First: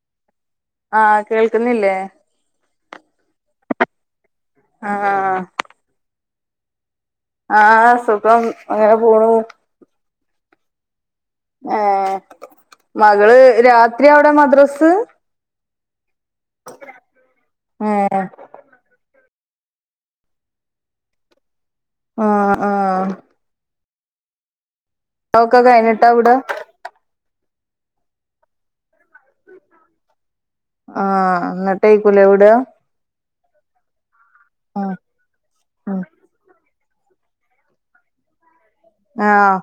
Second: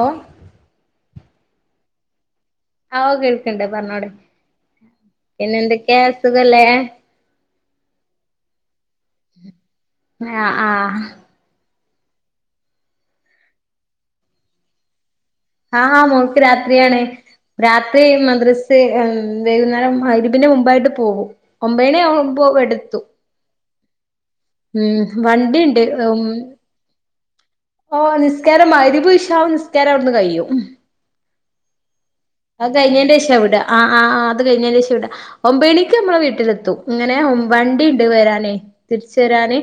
ഓ ആഹ് കേൾക്കുന്നില്ലേ? ആഹ് കേൾക്ക്ണ്ട് പറഞ്ഞൂട് ആഹ് പിന്നെ എന്തൊക്കെയാ സുഖല്ലേ? ആഹ് സുഖം അങ്ങനെ പോണു. ആഹ് ആഹ് ഏഹ് മകള് രാത്രിയാ അവിടെ മദ്രസ്? ആഹ് മോൾക്ക് രാത്രിയാണ് രാത്രി ഏഹ് മദ്രസ് സ് ഉം വൈകുന്നേരം മഗ്‌രിബിന്റെ മുമ്പായിട്ട് പോകും ഒമ്പണി ആവുമ്പോ ആഹ് ഇവിടെത്തും. ആഹ് ഉം അതൊക്കെ വണ്ടിണ്ട് കഴിഞ്ഞിട്ടാ ഉം വിടാ ഓ നിസ്കാരം മഗ്‌രിബും ഇശാഹും നിസ്കാരം അവിടന്ന് കഴിയും. ആഹ് ഇന്നട്ടയിക്കൂലെ വിടാ ഇത് കഴിഞ്ഞതിന്റെ ശേഷംവിടാ ആഹ് ആഹ് ആഹ് ഇത് കഴഞ്ഞതിന്റെ ആഹ് ശേഷം വിടാ. ഒമ്പണിക്ക് ഉം നമ്മളെ വീട്ടിലെത്തും ഇങ്ങനെ വണ്ടിണ്ട് വരാനേ തിരിച്ച് ആഹ് വരാന്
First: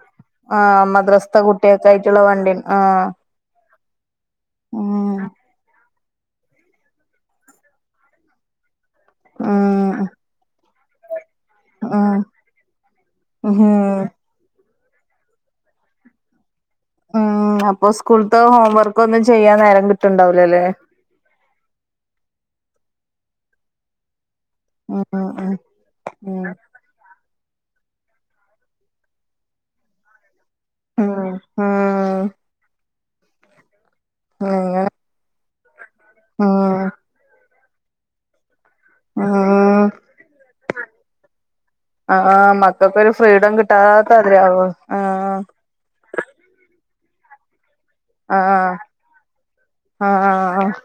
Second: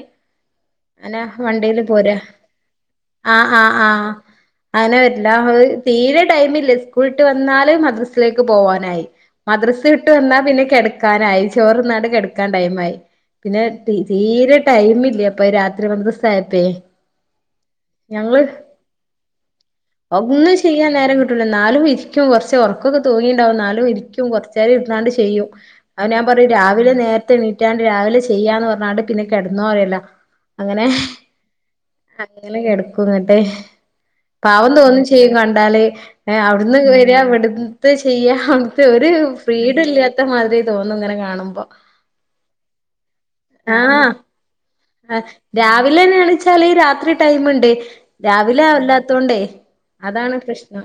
അനെ വണ്ടിയില് പോരാ. ണ്ടിൻ ആഹ് ആഹ് ആഹ് ആഹ് ഉം അങ്ങനെ വരില്ലാ ഹ് തീരെ ടൈമില്ല സ്കൂൾട്ട് വന്നാല് മദ്രസിലേക്ക് പോകാനായി. മദ്രസ് ഉം വിട്ട് വന്നാ പിന്നെ കിടക്കാനായി. ചോറ്ന്നാണ്ട് ഉം കെടക്കാൻ ടൈം ആയി പിന്നെ ഉം തി തീരെ ടൈം ഇല്ലപ്പൊ രാത്രി മദ്രസ് ആയപ്പേ ഉം അപ്പൊ ഞങ്ങള് സ്കൂള്ത്തെ ഹോംവർക്ക് ഒന്നും ചെയ്യാൻ നേരം കിട്ടുണ്ടാവൂലല്ലേ? ന്നാലും ഇരിക്കും. കുറച്ച് ഉറക്കൊക്കെ തൂങ്ങീണ്ടാവും ന്നാലും ഇരിക്ക് ക്കും കൊറചേരം ഉം ഇുന്നാണ്ട് ചെയ്യും ഉം അത് ഞാൻ ഉം പറയും രാ രാവിലെ നേരത്തെ എണീറ്റാണ്ട് രാവിലെ ചെയ്യാന്ന് പറഞ്ഞാണ്ട് പിന്നെ കിടന്നോന്ന് പറയലാ അങ്ങനെ ആം അങ്ങനെ കിടക്കും ഇങ്ങട്ട് പാവം നിങ്ങ തോന്നും ചെ ചെയ്യും കണ്ടാല് അവിടുന്ന് ഉം വെരാ ഇവിടുത്തെ ചെയ്യാ ത് ഒരു ഫ്രീഡം ഉം ഇല്ലാത്തെ മാതിരി തോന്നും ഇങ്ങനെ കാണുമ്പോ ആഹ് മക്കൾക്കൊരു ഫ്രീഡം കിട്ടാത്താതിരി ആവോ ആ രാവിലെന്നാണ വെച്ചാല് രാത്രി ടൈമ്ണ്ട് രാവിലെ ആഹ് ആവല്ലാത്തോണ്ടേ അതാണ് ആഹ് പ്രശ്നം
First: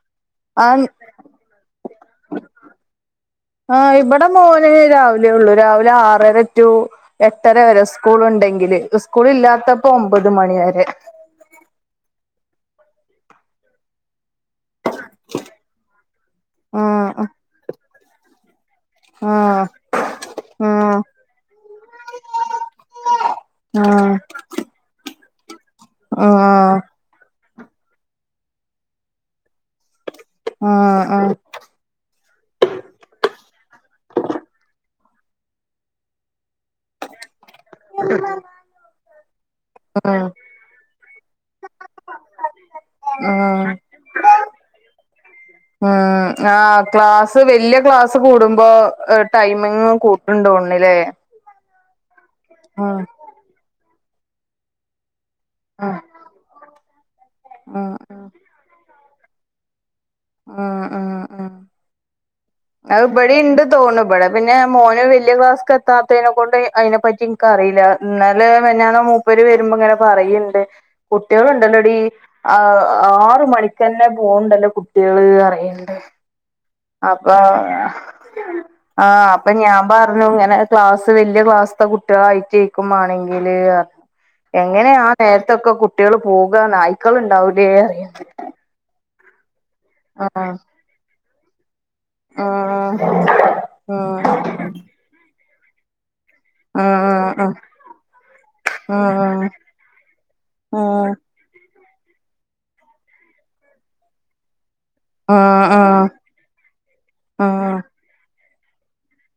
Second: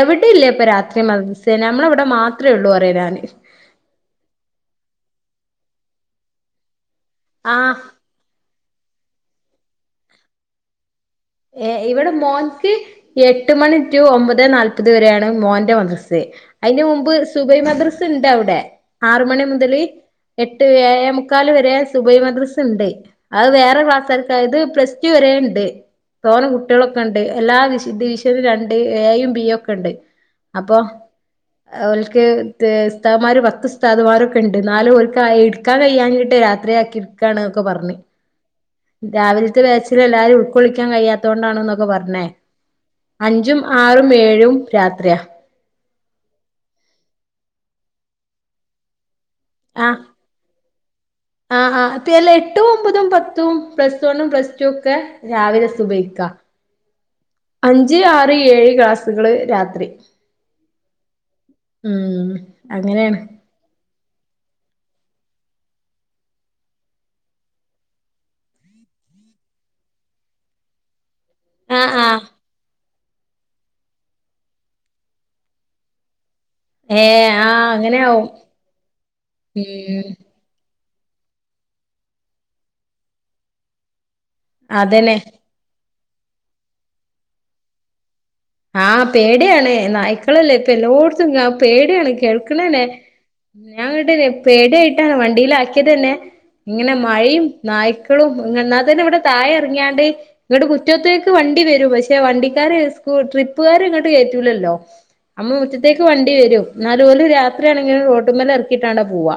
എവിടെ ഇല്ല ഇപ്പ ആഹ് രാത്രി മദ്രസ് അതെ നമ്മളെ ഇവിടെ മാത്രേ ഉള്ളൂ പറയാ ഞാന് ആഹ് ഇവിടെ മോന് രാവിലെ ഉള്ളൂ രാവിലെ ആറര ടു എട്ടര ആഹ് വരെ സ് സ്കൂൾ ഉണ്ടെങ്കില് സ്കൂള് ഇല്ലാത്തപ്പോ ഒമ്പത് മണി വരെ ഏഹ് ഇവിടെ മോൻക്ക് എട്ട് മണി ടു ഒമ്പതേ നാല് അപ്പത് വരെയാണ് മോന്റെ മദ്രസ് അതിന് മുമ്പ് ആഹ് സുബൈ മദ്രസ് ഉണ്ട് അവിടെ ആറ് മണി ആഹ് മുതല് എട്ട് ആഹ് ഏഴെ മുക്കാൽ വരെ സുബൈ മദ്രസ് ഉണ്ട് അത് വേറെ ആഹ് ക്ലാസാർക്ക് ആതായത് പ്ലസ് ടു വരെണ്ട് തോനെ ആഹ് കുട്ടികളൊ ഒക്കെണ്ട് എല്ലാ വിശ ഡിവിഷനും രണ്ട് ഏയും ബിയും ഒക്കെ ഉണ്ട് അപ്പൊ ആഹ് ആഹ് ഓൽക്ക് ഉസ്താദ്മാര് പത്ത് ഉസ്ഥാ മാരൊക്കെ ഉണ്ട് എന്നാലും ഓൽക്ക് എടുക്കാൻ കഴിയാഞ്ഞി ട്ട് രാത്രി [unintelligible] ഒക്കെ പറഞ്ഞ് രാവിലത്തെ ബാച്ചില് എല്ലാരു ആഹ് ഉൾകൊള്ളിക്കാൻ കഴിയാത്തൊണ്ടാണ് എന്നൊക്കെ പറഞ്ഞെ അഞ്ചും ആഹ് ആറും ഏഴും രാത്രിയാ ഉം ആ ക്ലാസ്സ് വല്ല്യ ക്ലാസ്സ് കൂടുമ്പോ ടൈമിങും കൂട്ടുണ്ടോണിലെ ആ ആ അതെല്ലേ എട്ടും ഒമ്പതും പത്തും പ്ലസ്സ് വണ്ണും പ്ലസ്റ്റുക്കെ രാവിലെ ആഹ് സുബയിക്കാ ആഹ് അഞ്ച് ആഹ് ആറ് ഏഴ് ക്ലാസ്സുകള് രാത്രി ആഹ ഉം അത് അങ്ങനെയാണ് ഇബടേം ണ്ട് തോന്നും ബടെ പിന്നെ മോന് വലിയ ക്ലാസ്ക്ക് എത്താത്തേനെ കൊണ്ട് അതിനെപ്പറ്റി എനിക്കറിയില്ല എന്നലെ മെനിഞ്ഞാന്ന് മുപ്പര് വരുമ്പൊ ഇങ്ങനെ പറയുണ്ട് ആഹ് കുട്ടികളുണ്ടല്ലോടീ ആഹ് ആ ആറ് മണിക്കന്നെ പോകണ്ടല്ലോ കുട്ടികള് അറിയണ്ട് ഏഹ് ആ് ആഹ് അങ്ങനെയാവും അപ്പൊ ഞാൻ ഉം പറഞ്ഞു ഇങ്ങനെ ക്ലാസ്സ് വല്ല്യ ക്ലാസ്ത്തെ കുട്ടികളായിട്ടേക്കും മാണെങ്കില് എങ്ങനെയാ ആ അതന്നെ നേര ത്തൊക്കെ കുട്ടികൾ പോകാ നായ്ക്കള്ണ്ടാവൂലേ പറിയ ആഹ് പേടിയാണ് നായ്ക്കളല്ലേ ഇപ്പം എല്ലോടത്തും പേടിയാണ് കേൾക്കണെണെ ആഹ് ഞാൻ ഉം എന്നിട്ടില്ലെ പേടി ആയിട്ടാണ് വണ്ടിയിലാക്കിയത് ന്നെ ഉം ഇങ്ങനെ ഉം മഴയും ഉം നായ്ക്കളും എന്നാ തന്നെ ഇവിടെ താഴെ ഇറങ്ങിയാണ്ട് ഇങ്ങട്ട് ഉം മുറ്റത്തേക്ക് വണ്ടി വരും പക്ഷെ വണ്ടിക്കാര് സ്കൂ ൾ ട്രിപ്പുകാര് ഇങ്ങട്ട് കേറ്റൂലല്ലോ അമ്മ ഉം മുറ്റത്തേക്ക് ഉം വണ്ടി വരും എന്നാലും ഓല് ഉം രാത്രിയാണെങ്കിലും റോട്ടു മ്മല് ഇറക്കിട്ടാണ് പോവാ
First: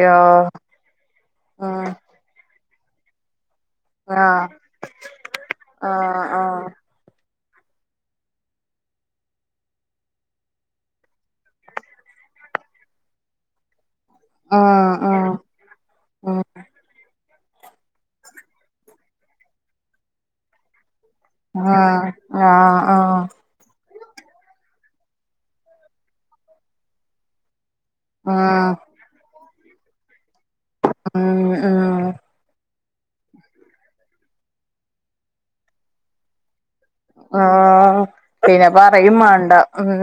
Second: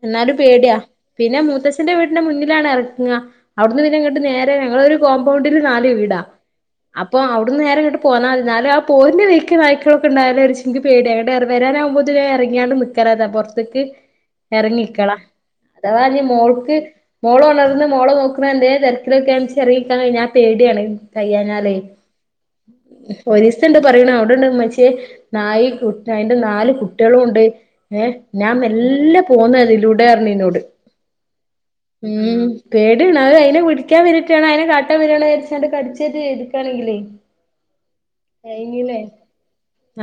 യ്യോ എന്നാലു പേടിയാ പിന്നെ ഉം മൂത്തച്ഛന്റെ വീടിന്റെ മുന്നിലാണ് എറങ്ങാ അവിടുന്ന് പിന്നെ ഇങ്ങട്ട് ആഹ് നേരെ ഞങ്ങളൊരു കോമ്പൗണ്ടില് നാല് വീടാ ആഹ് ആഹ് അപ്പൊ അവിടന്ന് നേരെ ഇങ്ങോട്ട് പോന്നാ മതി ന്നാലും ആ പോരണെ വയിക്ക് നായ്ക്കളൊക്കെ ഉണ്ടായാല ഒരു ഇച്ചിരി പേടിയ അങ്ങട്ട് വരാന് ആവു മ്പോതിന് ഇറങ്ങിയാണ്ട് നി [unintelligible] പൊറത്ത്ക്ക് ഉം ഇറങ്ങിക്കണം ഉം അഥവാ ഇനി ഉം മോൾക്ക് മോള് ഉണർന്ന് മോളെ നോക്കണ എന്തേര് തെരക്കിലൊക്കെ ആണ് വെച്ചാൽ എറങ്ങി നിക്കാൻ കഴിഞ്ഞാ പേടിയാണ് കഴിയാഞ്ഞാലെ ആഹ ഒരീസ ണ്ട് പറയണ അവിടെ ഇൻ്റെ ഉമ്മച്ചി നായി കുട്ടി അയിന്റെ നാല് കുട്ടികളും ണ്ട് ഏ ഞാൻ ഉം മെല്ലെ പോന്നതിലൂടെ പറഞ്ഞ് ഇന്നോട് ആഹ ആ ഉം പേടിയാണ് അത് അയിനെ പിടിക്കാൻ വരെട്ടാണ് അതിനെ കാട്ടാൻ വരാണ് വിചാരിചാണ്ട് കടിച്ചെറ്റം ചെയ്തിക്കാണേലെ ആഹ കഴിഞ്ഞീലെ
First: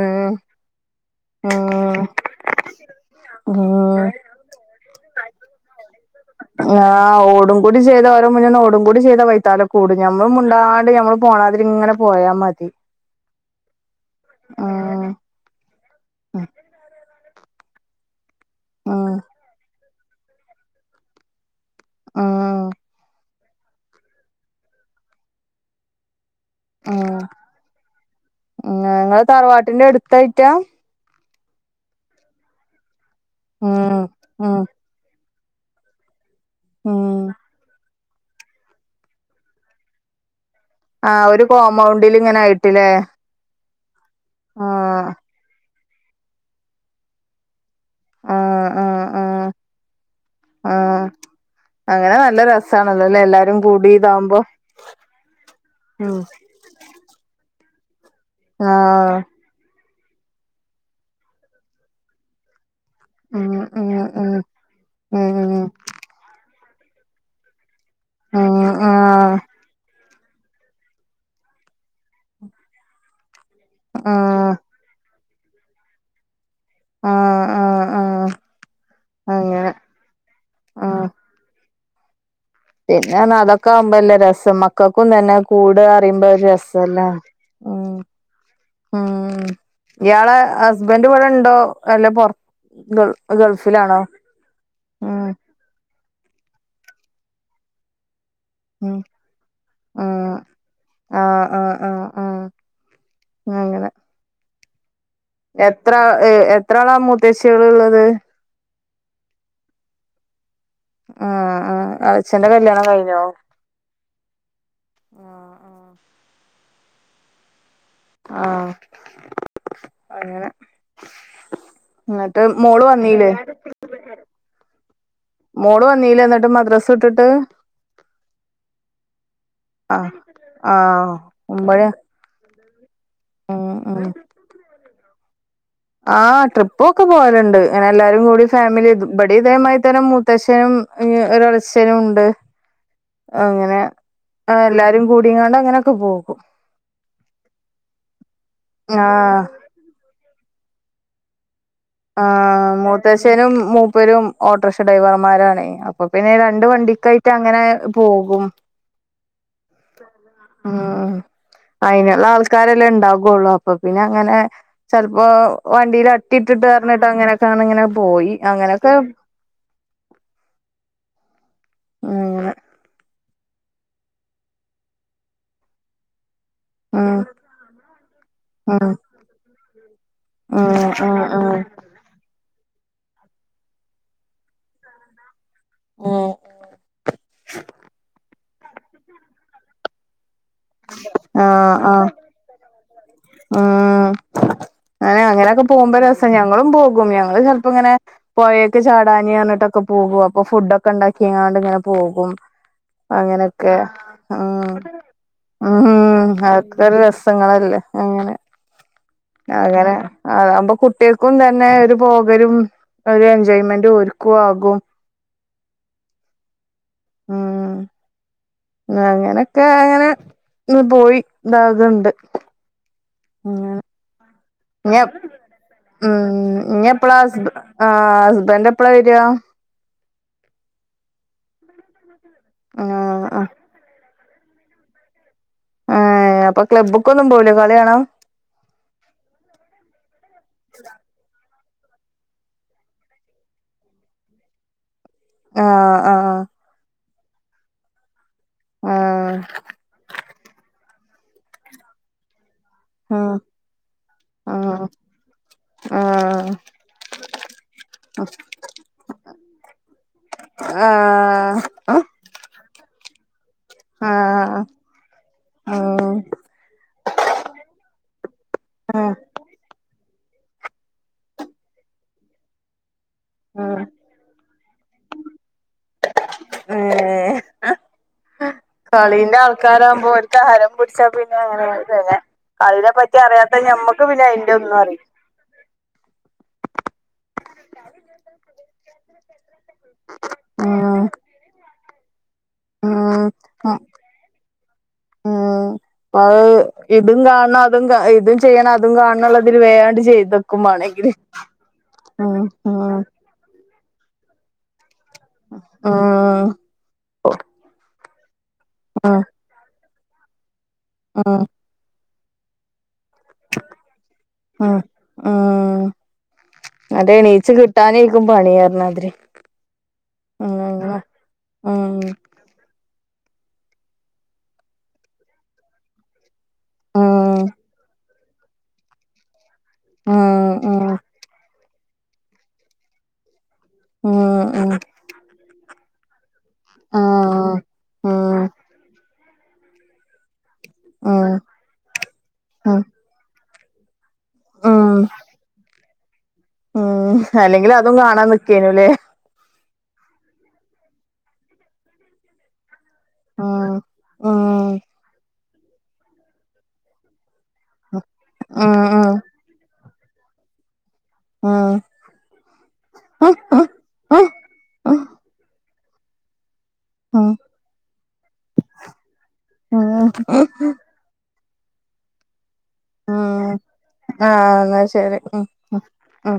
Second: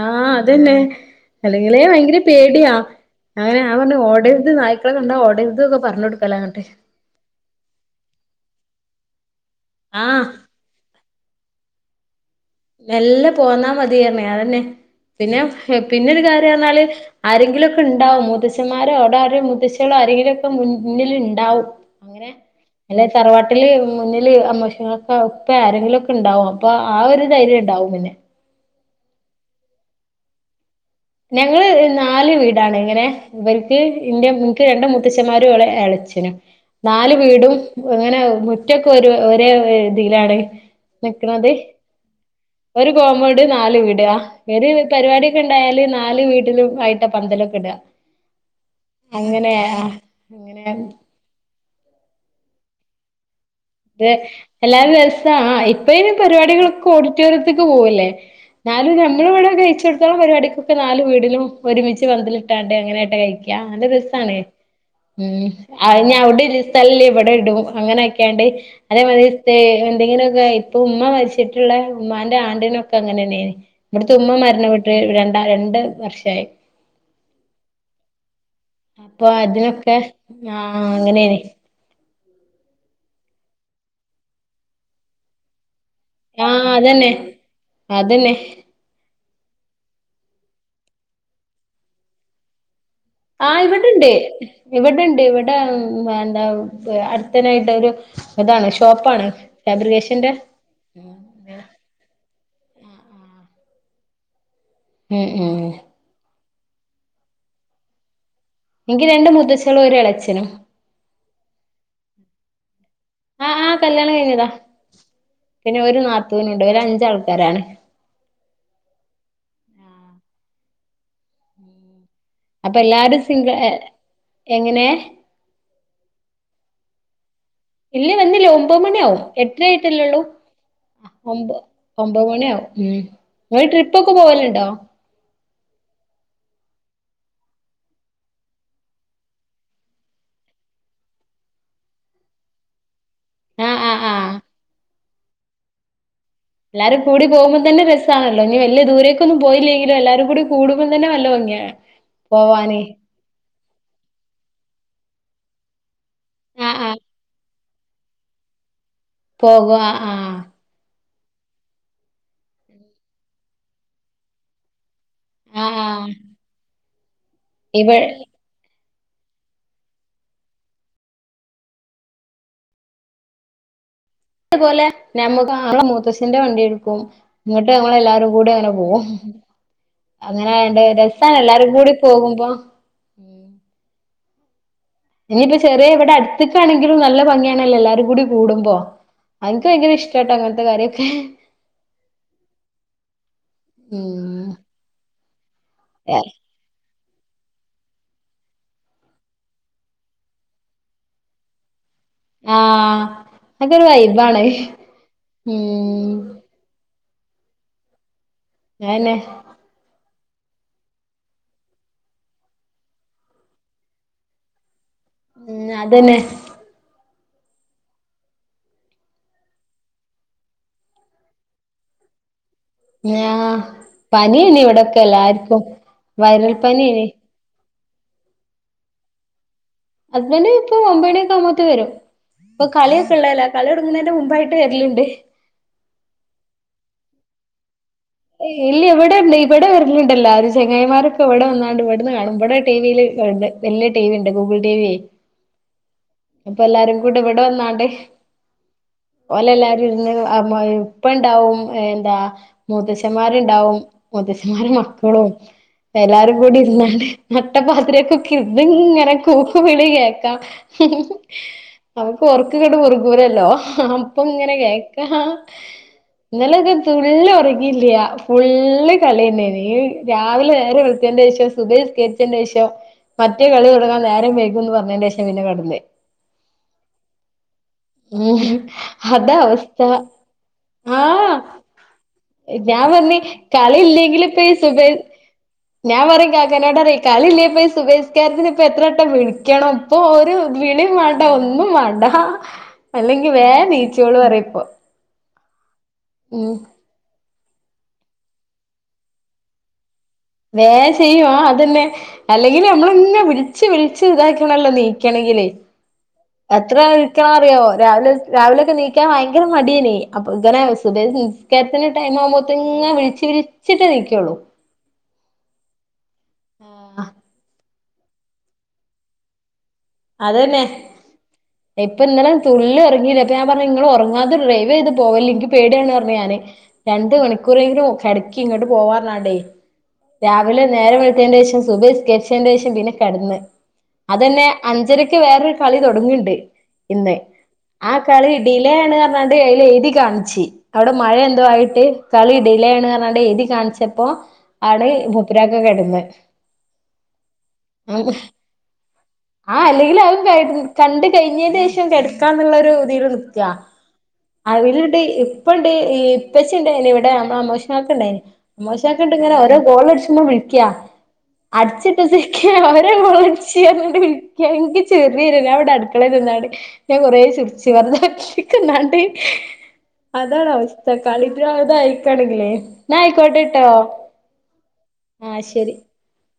ആഹ അതന്നെ അല്ലെങ്കിലേ ഉം ഭയങ്കര പേടിയാ അങ്ങനെ ഞാൻ പറഞ്ഞ് ഉം ഓടരുത് നായ്ക്കളെ കണ്ടാ ഓടരുത് ഒക്കെ പറഞ്ഞ് കൊടുക്കലാ അങ്ങട്ട് ആ് ഓടും കൂടി ചെയ്ത ഓരോ മുന്നോന്ന് ഓടും കൂടി ചെയ്ത വൈത്താല കൂടി ആഹ് ഞമ്മള് മുണ്ടാണ്ട് മ്മ പോണാതിരി ഇങ്ങനെ പോയാ മതി മെല്ലെ പോന്നാ മതിയാർന്നെ അതന്നെ ഉം പിന്നെ പിന്നെൊരു ഉം കാര്യംന്നാല് ആരെങ്കിലൊക്കെ ഉണ്ടാവും മൂ മൂത്തച്ഛന്മാരോ അവിടെ ആരോ മൂത്തച്ചീളോ അവിടെ ആരെങ്കിലും ഒക്കെ മുന്നിൽണ്ടാവും അങ്ങനെ ഉം തറവാട്ടി വാട്ടില് മുന്നിൽ അമ്മോശൻ കാക്ക ഇപ്പ ആരെങ്കിലുക്കെ ഉണ്ടാവാം ഉം ഉ ങ്ങള് തറവാട്ടിന്റെ അടുത്തായിട്ടാ ഞങ്ങള് നാല് വീടാണ് ഇങ്ങനെ ഇവർക്ക് ഉം ഇ ഉം നിനിക്ക് രണ്ട് മൂ മൂ ത്തച്ഛന്മാരും എളച്ചനും നാല് ഉം വീടും ങ്ങനെ മുറ്റക്കെ ഒരു ഒരേ ഇതിയിലാണ് ആഹ് ഒരു നിക്കണത് കോമ്പൗണ്ടില് ഇങ്ങനെ ആയിട്ടില്ലേ ഒരു കോമ്പോട് നാല് വീടാ ഒരു ആഹ് പരിപാടിയൊക്കെ ഉണ്ടായാല് നാല് വീട്ടിലും ആയിട്ട പന്തലൊക്കെ ഇടുക ആഹ് ആഹ് ആഹ് അങ്ങനെ അങ്ങനെ ആഹ് അങ്ങനെ നല്ല രസാണല്ലോല്ലേ എല്ലാരും കൂടി അ ഇതാവുമ്പോ എല്ലാരും നല്ല രസാ ആ ഇപ്പഅയ്‌ന് ഉം പരിപാടികളൊക്കെ ഓഡിറ്റോറിയത്തേക്ക് പോവല്ലേ നാല് ആഹ് നഞമ്മൾ ഇവിടെ കഴിച്ച കൊടുത്തോളം പരിപാടിക്കൊക്കെ നാല് വീടിലും ഒരുമിച്ച് പന്തൽ- അങ്ങനെട്ട കഴിക്ക ഉം ന ഉം ഉം രസാണ് ഉം ഇനി അവിടെയാ തല്ലല് ഇവിടെ ഇടും അങ്ങനെയൊക്കെയണ്ട് ഉം അതേ ആഹ് എന്തെങ്കിലുമൊക്കെ ഇപ്പൊ ഉമ്മ മരിച്ചിട്ടില്ല ഉമ്മാന്റെ ആണ്ടിനൊക്കെ അങ്ങനെന്നെന്- ഇവിടത്തുമ്മ ആഹ് മരണ പ്പെട്ടിട്ട് രണ്ടാ രണ്ട് വർഷമായി. ആഹ് ആഹ് ആഹ് അപ്പൊ അങ്ങനെ അതിനൊക്കെ ആഹ് അങ്ങനെയേ പിന്നെ അതൊക്കെ ആകുമ്പോ എല്ല രസം മക്കൾക്കും തന്നെ- കൂട് അറിയുമ്പോ ഒരു ആഹ് രസല്ലേ അതന്നെ അതന്നെ ഉം ഇയാളെ ഹസ്ബൻഡ ഇവിടെ ഉണ്ടോ? അല്ല പുറത്തോ ആ ഇവിടെണ്ട്. ഇവിടെണ്ട് ഇവിടെ എന്താ അടുത്തനായിട്ട് ഒരു അതാണ് ഉം ഷോപ്പാണ് ഫാബ്രിഫേഷൻ്റ- ആഹ് ആഹ് ആഹ് ആഹ് ആഹ് അങ്ങനെ ഉം ഉം എത്ര എത്ര ആളാ മൂത്തചികൾ ഉള്ളത്? എനിക്ക് രണ്ടു മുത്തച്ച്ചളും ഒര് ഇളച്ചനും. ആഹ് ആഹ് അഛന്റെ കല്യാണം കഴിഞ്ഞോ? ആഹ് ആഹ് കല്യാണം കഴിഞ്ഞതാ ആഹ് ആഹ് പിന്നെ ഒരു നാത്തവിനുണ്ട് ഒരു അഞ്ച ആൾക്കാരാണ്. ആഹ് അങ്ങനെ- എന്നിട്ട് അപ്പൊ മോള് എല്ലാരും വന്നീലെ? സിംഗിൾ എ എങ്ങനെ? മോള് വന്നീല എന്നിട്ട് മദ്രാസ വീട്ടിട്ടു? ഇല്ലേ വന്നില്ലേ ഒമ്പത് മണിയ ആവും എട്ടര ആഹ് ആയിട്ടുള്ളൂ ആഹ് ഒബ് ഒമ്പത് ഒൻപത് മണി ആകും ഉം നിങ്ങൾ ട്രിപ്പ് ഒക്കെ പോവലുണ്ടോ? ആ് ട്രിപ്പ ഒക്കെ പോയലുണ്ട് അങ്ങനെ എല്ലാരും കൂടി ഫാമിലി ഇവിടെയും ഇങ്ങനെത്തന്നെ മൂത്തച്ഛൻ ഒരു ഇളച്ഛനും ഉണ്ട്. ആഹ് അങ്ങനെ ആഹ് ആഹ് എല്ലാരും കൂടിയങ്ങാണ്ട് അങ്ങനെയൊക്കെ പോകും. എല്ലാരുംൂടി പോുമ്പോം തന്നെ രസാണല്ലോ ഇനി വലിയ ദൂരേക്കൊന്നും ആഹ് പോയില്ലെങ്കിലും എല്ലാരും കൂടി കൂടുമ്പോം തന്നെ നല്ല ഭംഗിയാണ്- ആഹ് മൂത്ത്ശനും മൂപ്പരും ഓട്ടോറിക്ഷ ഡ്രൈവർമാരെണ അപോ പിന്നെ രണ്ട് ആഹ് ആഹ് വണ്ടിക്കായിട്ട് അങ്ങനെ പോകും. പോകവാ ആഹ് ഉം അയിനുള്ള ആൾക്കാരെല്ലാം ഉണ്ടകുള്ളൂ അപ്പൊ പിന്നെ അങ്ങനെ- ചിലപ്പോ ആഹ് വണ്ടിൽ ആഹ് അട്ടിയിട്ടിട്ട് പറഞ്ഞിട്ട് അങ്ങനെയൊക്കെണ് ഇങ്ങനെെ ഇവ പോയി- അങ്ങനെയൊക്കെ ഉം അങ്ങനെ. ഇത് പോലെ [unintelligible] കാറോ മൂത്തച്ചന്റെ വണ്ടിട് ക്കും ഉം ന്നട്ട് ഞങ്ങളെല്ലാരും കൂടി അങ്ങനെ ഉം പോവും. ഉം അങ്ങനെആയോണ്ട് ഉം രസാണ് ഉം എല്ലാരും കൂടി പോകുമ്പോ. ഇഞ്ഞിപ്പം ചെറിയ ഇവിടെ ഉം അടുത്തക്കാണെങ്കിലും നല്ല ഭംഗിയാണല്ലോ എല്ലാരും കൂടി കൂടുമ്പോ എനിക്ക് ഭയങ്കര ഇഷ് കേട്ടോ അങ്ങനത്തെ കാര്യം. ആഹ് ആഹ് ആഹ്. ഉം അങ്ങനെ അങ്ങനെയൊക്കെ പോകുമ്പോ രസംഞങ്ങളും പോകും ഞങ്ങള് ചെലപ്പോ ങ്ങനെ പൊയെക്ക് ചാടാന് പറഞ്ഞ്ട്ടൊക്കെ പോകും അപ്പൊ ഫു‌ഡോക്കെ ഇണ്ടാക്കിങ്ങാണ്ട് ങ്ങനെ പോകും ആഹ് അങ്ങനൊക്കെ അതൊരു വൈബാണ് ആഹ്- ഉം അഒക്കെ ഒര് രസങ്ങളല്ലേ അങ്ങനെ- അതെന്നെ- അങ്ങനെ അതാവുമ്പ കുട്ടികൾക്കും തന്നെ ഒരു പോകലും. ഒരു എൻജോയ്മെന്റ് ഓര്ക്കും ആകും. ഉം. അതന്നെ- ആഹ്- ഉം അങ്ങനൊക്കെ അങ്ങനെ പോയി ഇതാക്ണ്ട്. ആഹ് പനിയല്ലേ ഇനി ഇവിടൊക്കെ എല്ലാർക്കും ഉം വൈറൽ പനിയാണ് [unintelligible] ആഹ് ഹസ്ബൻഡ് എപ്പഴാ വരാ ഹസ്ബൻഡ് ഇപ്പം ഒമ്പേണി ഒക്കെ ആവുമ്പോത്തിന് വരും ഇപ്പം കളിയൊക്കെ ആഹ് ഉള്ളല്ലേ ആഹ് കളിതൊടങ്ങണേന്റെ മുമ്പായി [unintelligible] ഏഹ് അപ്പൊ ക്ലബ്ബ്‌ക്കൊന്നും പോവൂലെ കളി കാണാൻ? ഇല്ല ഇവിടെ ഉണ്ട് ഇവടെ വെരലുണ്ടെല്ലാരും ചെങ്ങായിമാരൊക്കെ ഇവിടെ വന്നാണ്ട് ഇവിടുന്ന് കാണും ഇവിടെ ടിവീല് ഇണ്ട്. വല്ല്യ ടി വി ണ്ട് ഗൂഗിൾ ടി വി. ആഹ് ആഹ് ഇപ്പല്ലാരും കൂടെ ഇവിടെ വന്നാണ്ട് ആഹ് ഓലെല്ലാരും. [unintelligible] പ്പം ഇണ്ടാവും ഏഹ് എന്താ. ആഹ് മുത്തച്ചന്മാരുണ്ടാവും മുത്തച്ചന്മാരും ആഹ് മക്കളും. ആഹ് എല്ലാരും കൂടി ഇര്ന്നാണ്ട് നട്ടപ്പാതിരക്കൊക്ക ഇരുന്നങ്ങനെ കൂക്കും വിളി കേക്കാ. ആഹ് അവർക്ക് ഒറക്കങ്ങട്ട് മുർകൂലല്ലോ. അപ്പൊ ഇങ്ങനെ ആഹ് കേക്കാം ആഹ് ഇന്നലെയൊക്കെ തുള്ളി ഒറങ്ങി യില്ല്യ ഫുള്ള് ആഹ് കളിന്നെ ആണ് നീ. രാവില നേരം വെളുത്തേന്റേഷം സുബ്ഹി നിസ്‌കരിച്ചേന്റേഷം. മറ്റേ കളി ആഹ് തുടങ്ങാൻ നേരം വൈകുംന്ന് പറഞ്ഞന്റെഷം പിന്നെ കെടന്നേ ഏഹ് ഉം കളീന്റെ അതാ അവസ്ഥ ആൾക്കാരാകുമ്പോ ഓര്ക്ക് ഹരം പിടിച്ചാ പിന്നെ ആഹ് അങ്ങനെക്കെ തന്നെ. ഞാൻ പറഞ്ഞ് അയിനെപ്പറ്റി അറിയാത്ത കളി ഞമ്മക്ക് പിന്നെ ഇല്ലെങ്കില് ഇപ്പ അയിന്റെ ഈ ഒന്നും സുബൈ അറി ഞാൻ പറിം കാക്കനോടറിം കളില്ലേ സുബ്ഹിസ്കാരത്തിന് ഇപ്പ എത്രട്ടം വിളി ക്കണം ഇപ്പൊ ഒരു വിളിയും ഉം വേണ്ട ഒന്നും വേണ്ട. അല്ലെങ്കി വേം ഉം നീച്ചോളും പറിപ്പോ. ഉം അത് ഇതും കാണണം അതും കാ ഇതും ചെയ്യണം അതും കാണണം ന്ന് ള്ളതില് വേണ്ട് ചെയ്ത വേഗം ചെയ്യും അതന്നെ ഉം അല്ലെങ്കിൽ ഉം നമ്മളിങ്ങ് വിളി ച്ച് വിളിച്ച് ഇതാക്കണല്ലോ എണീക്കണെങ്കിൽ ഉം എത്ര വിളിക്കണന്നറിയോ രാവിലെ. രാവിലെക്കെ ണീക്കാൻ ഉം ഭയങ്കര മടിയേനി അപ്പൊ ഇങ്ങനെ ഉം സുബ്ഹിനിസ്കാരത്തിന്. ടൈം ആവുമ്പോത്തേ ഇങ്ങനെ വിളിച്ച വിളിച്ചിട്ട് ണീക്കോള്ളു. അ ആഹ് ആഹ് അത് എണീച്ച് കിട്ടാനായിരിക്കും പണിയാരുന്നത് അതന്നെ ആഹ് ഇപ്പൊ ഇന്നലെ തുള്ളി ഉറങ്ങിയില്ല അപ്പൊ ഞാൻ പറഞ്ഞു നിങ്ങള് ഉറങ്ങാതെ ഡ്രൈവ് ചെയ്ത് പോവല്ല് എനിക്ക് പേടിയാണ് പറഞ്ഞ് ഞാന് രണ്ട് ഉം മണിക്കൂറെങ്കിലും കിടക്കി ഇങ്ങോട്ട് പോവാറനാടേ ഉം രാവിലെ നേരം ഉം വെളു ത്തേന്റെ ശേഷം സുബ്നിസ്കരിച്ചേന് ശേഷം പിന്നെ കെടന്ന് ഉം അതന്നെ ഉം അഞ്ചരക്ക് വേറൊരു കളി തുടങ്ങണ്ട് ഇന്ന് ആഹ് ആ കളി ഉം ഡിലേ ആണ് പറഞ്ഞാണ്ട് അയിൽ എഴുതി കാണിച്ച് അവിടെ മഴ ഉം എന്തോ ആയിട്ട് കളി ഉം ഡിലെയാണ് പറഞ്ഞോണ്ട് എഴുതി കാണിച്ചപ്പോ ആണ് ഉം മൂപ്പരക്കെ കെടന്ന് ഉം അല്ലെങ്കിൽ അതും കാണാൻ നിക്കേലല്ലേ ആഹ് അല്ലെങ്കിൽ അതും ക കണ്ട് കഴിഞ്ഞതിന് ശേഷം കിടക്കാന്നുള്ളൊരുതിൽ ഉം ഉം അതിലുണ്ട് ഇപ്പണ്ട് ഇപ്പച്ചിണ്ട് ഇവിടെ നമ്മോ മോക്കണ്ടായിന് ഉം ഉം മോശാക്കണ്ട് ഇങ്ങനെ ഓരോ ഗോളടിച്ച് വിളിക്കാ ഉം അടച്ചിട്ട് നിക്കുവാ ഒരോ ഉം ഗോളടിച്ച് പറഞ്ഞോണ്ട് എനിക്ക് ഉം ചെറിയൊര് ഞാൻ ഇവിടെ അടുക്കളയിൽ നിന്നാണ്ട് ഞാൻ കൊറേ ഉം ചിരിച്ച് വെറുതാക്കിക്കൊണ്ടാണ്ട് ഉം അതാണ് അവസ്ഥ കളിട്ടത് ആയിക്കാണില്ലേ എന്നാ ഉം ആയിക്കോട്ടെട്ടോ ആഹ് എന്നാ ശരി ഉം ആഹ് ശരി ഉം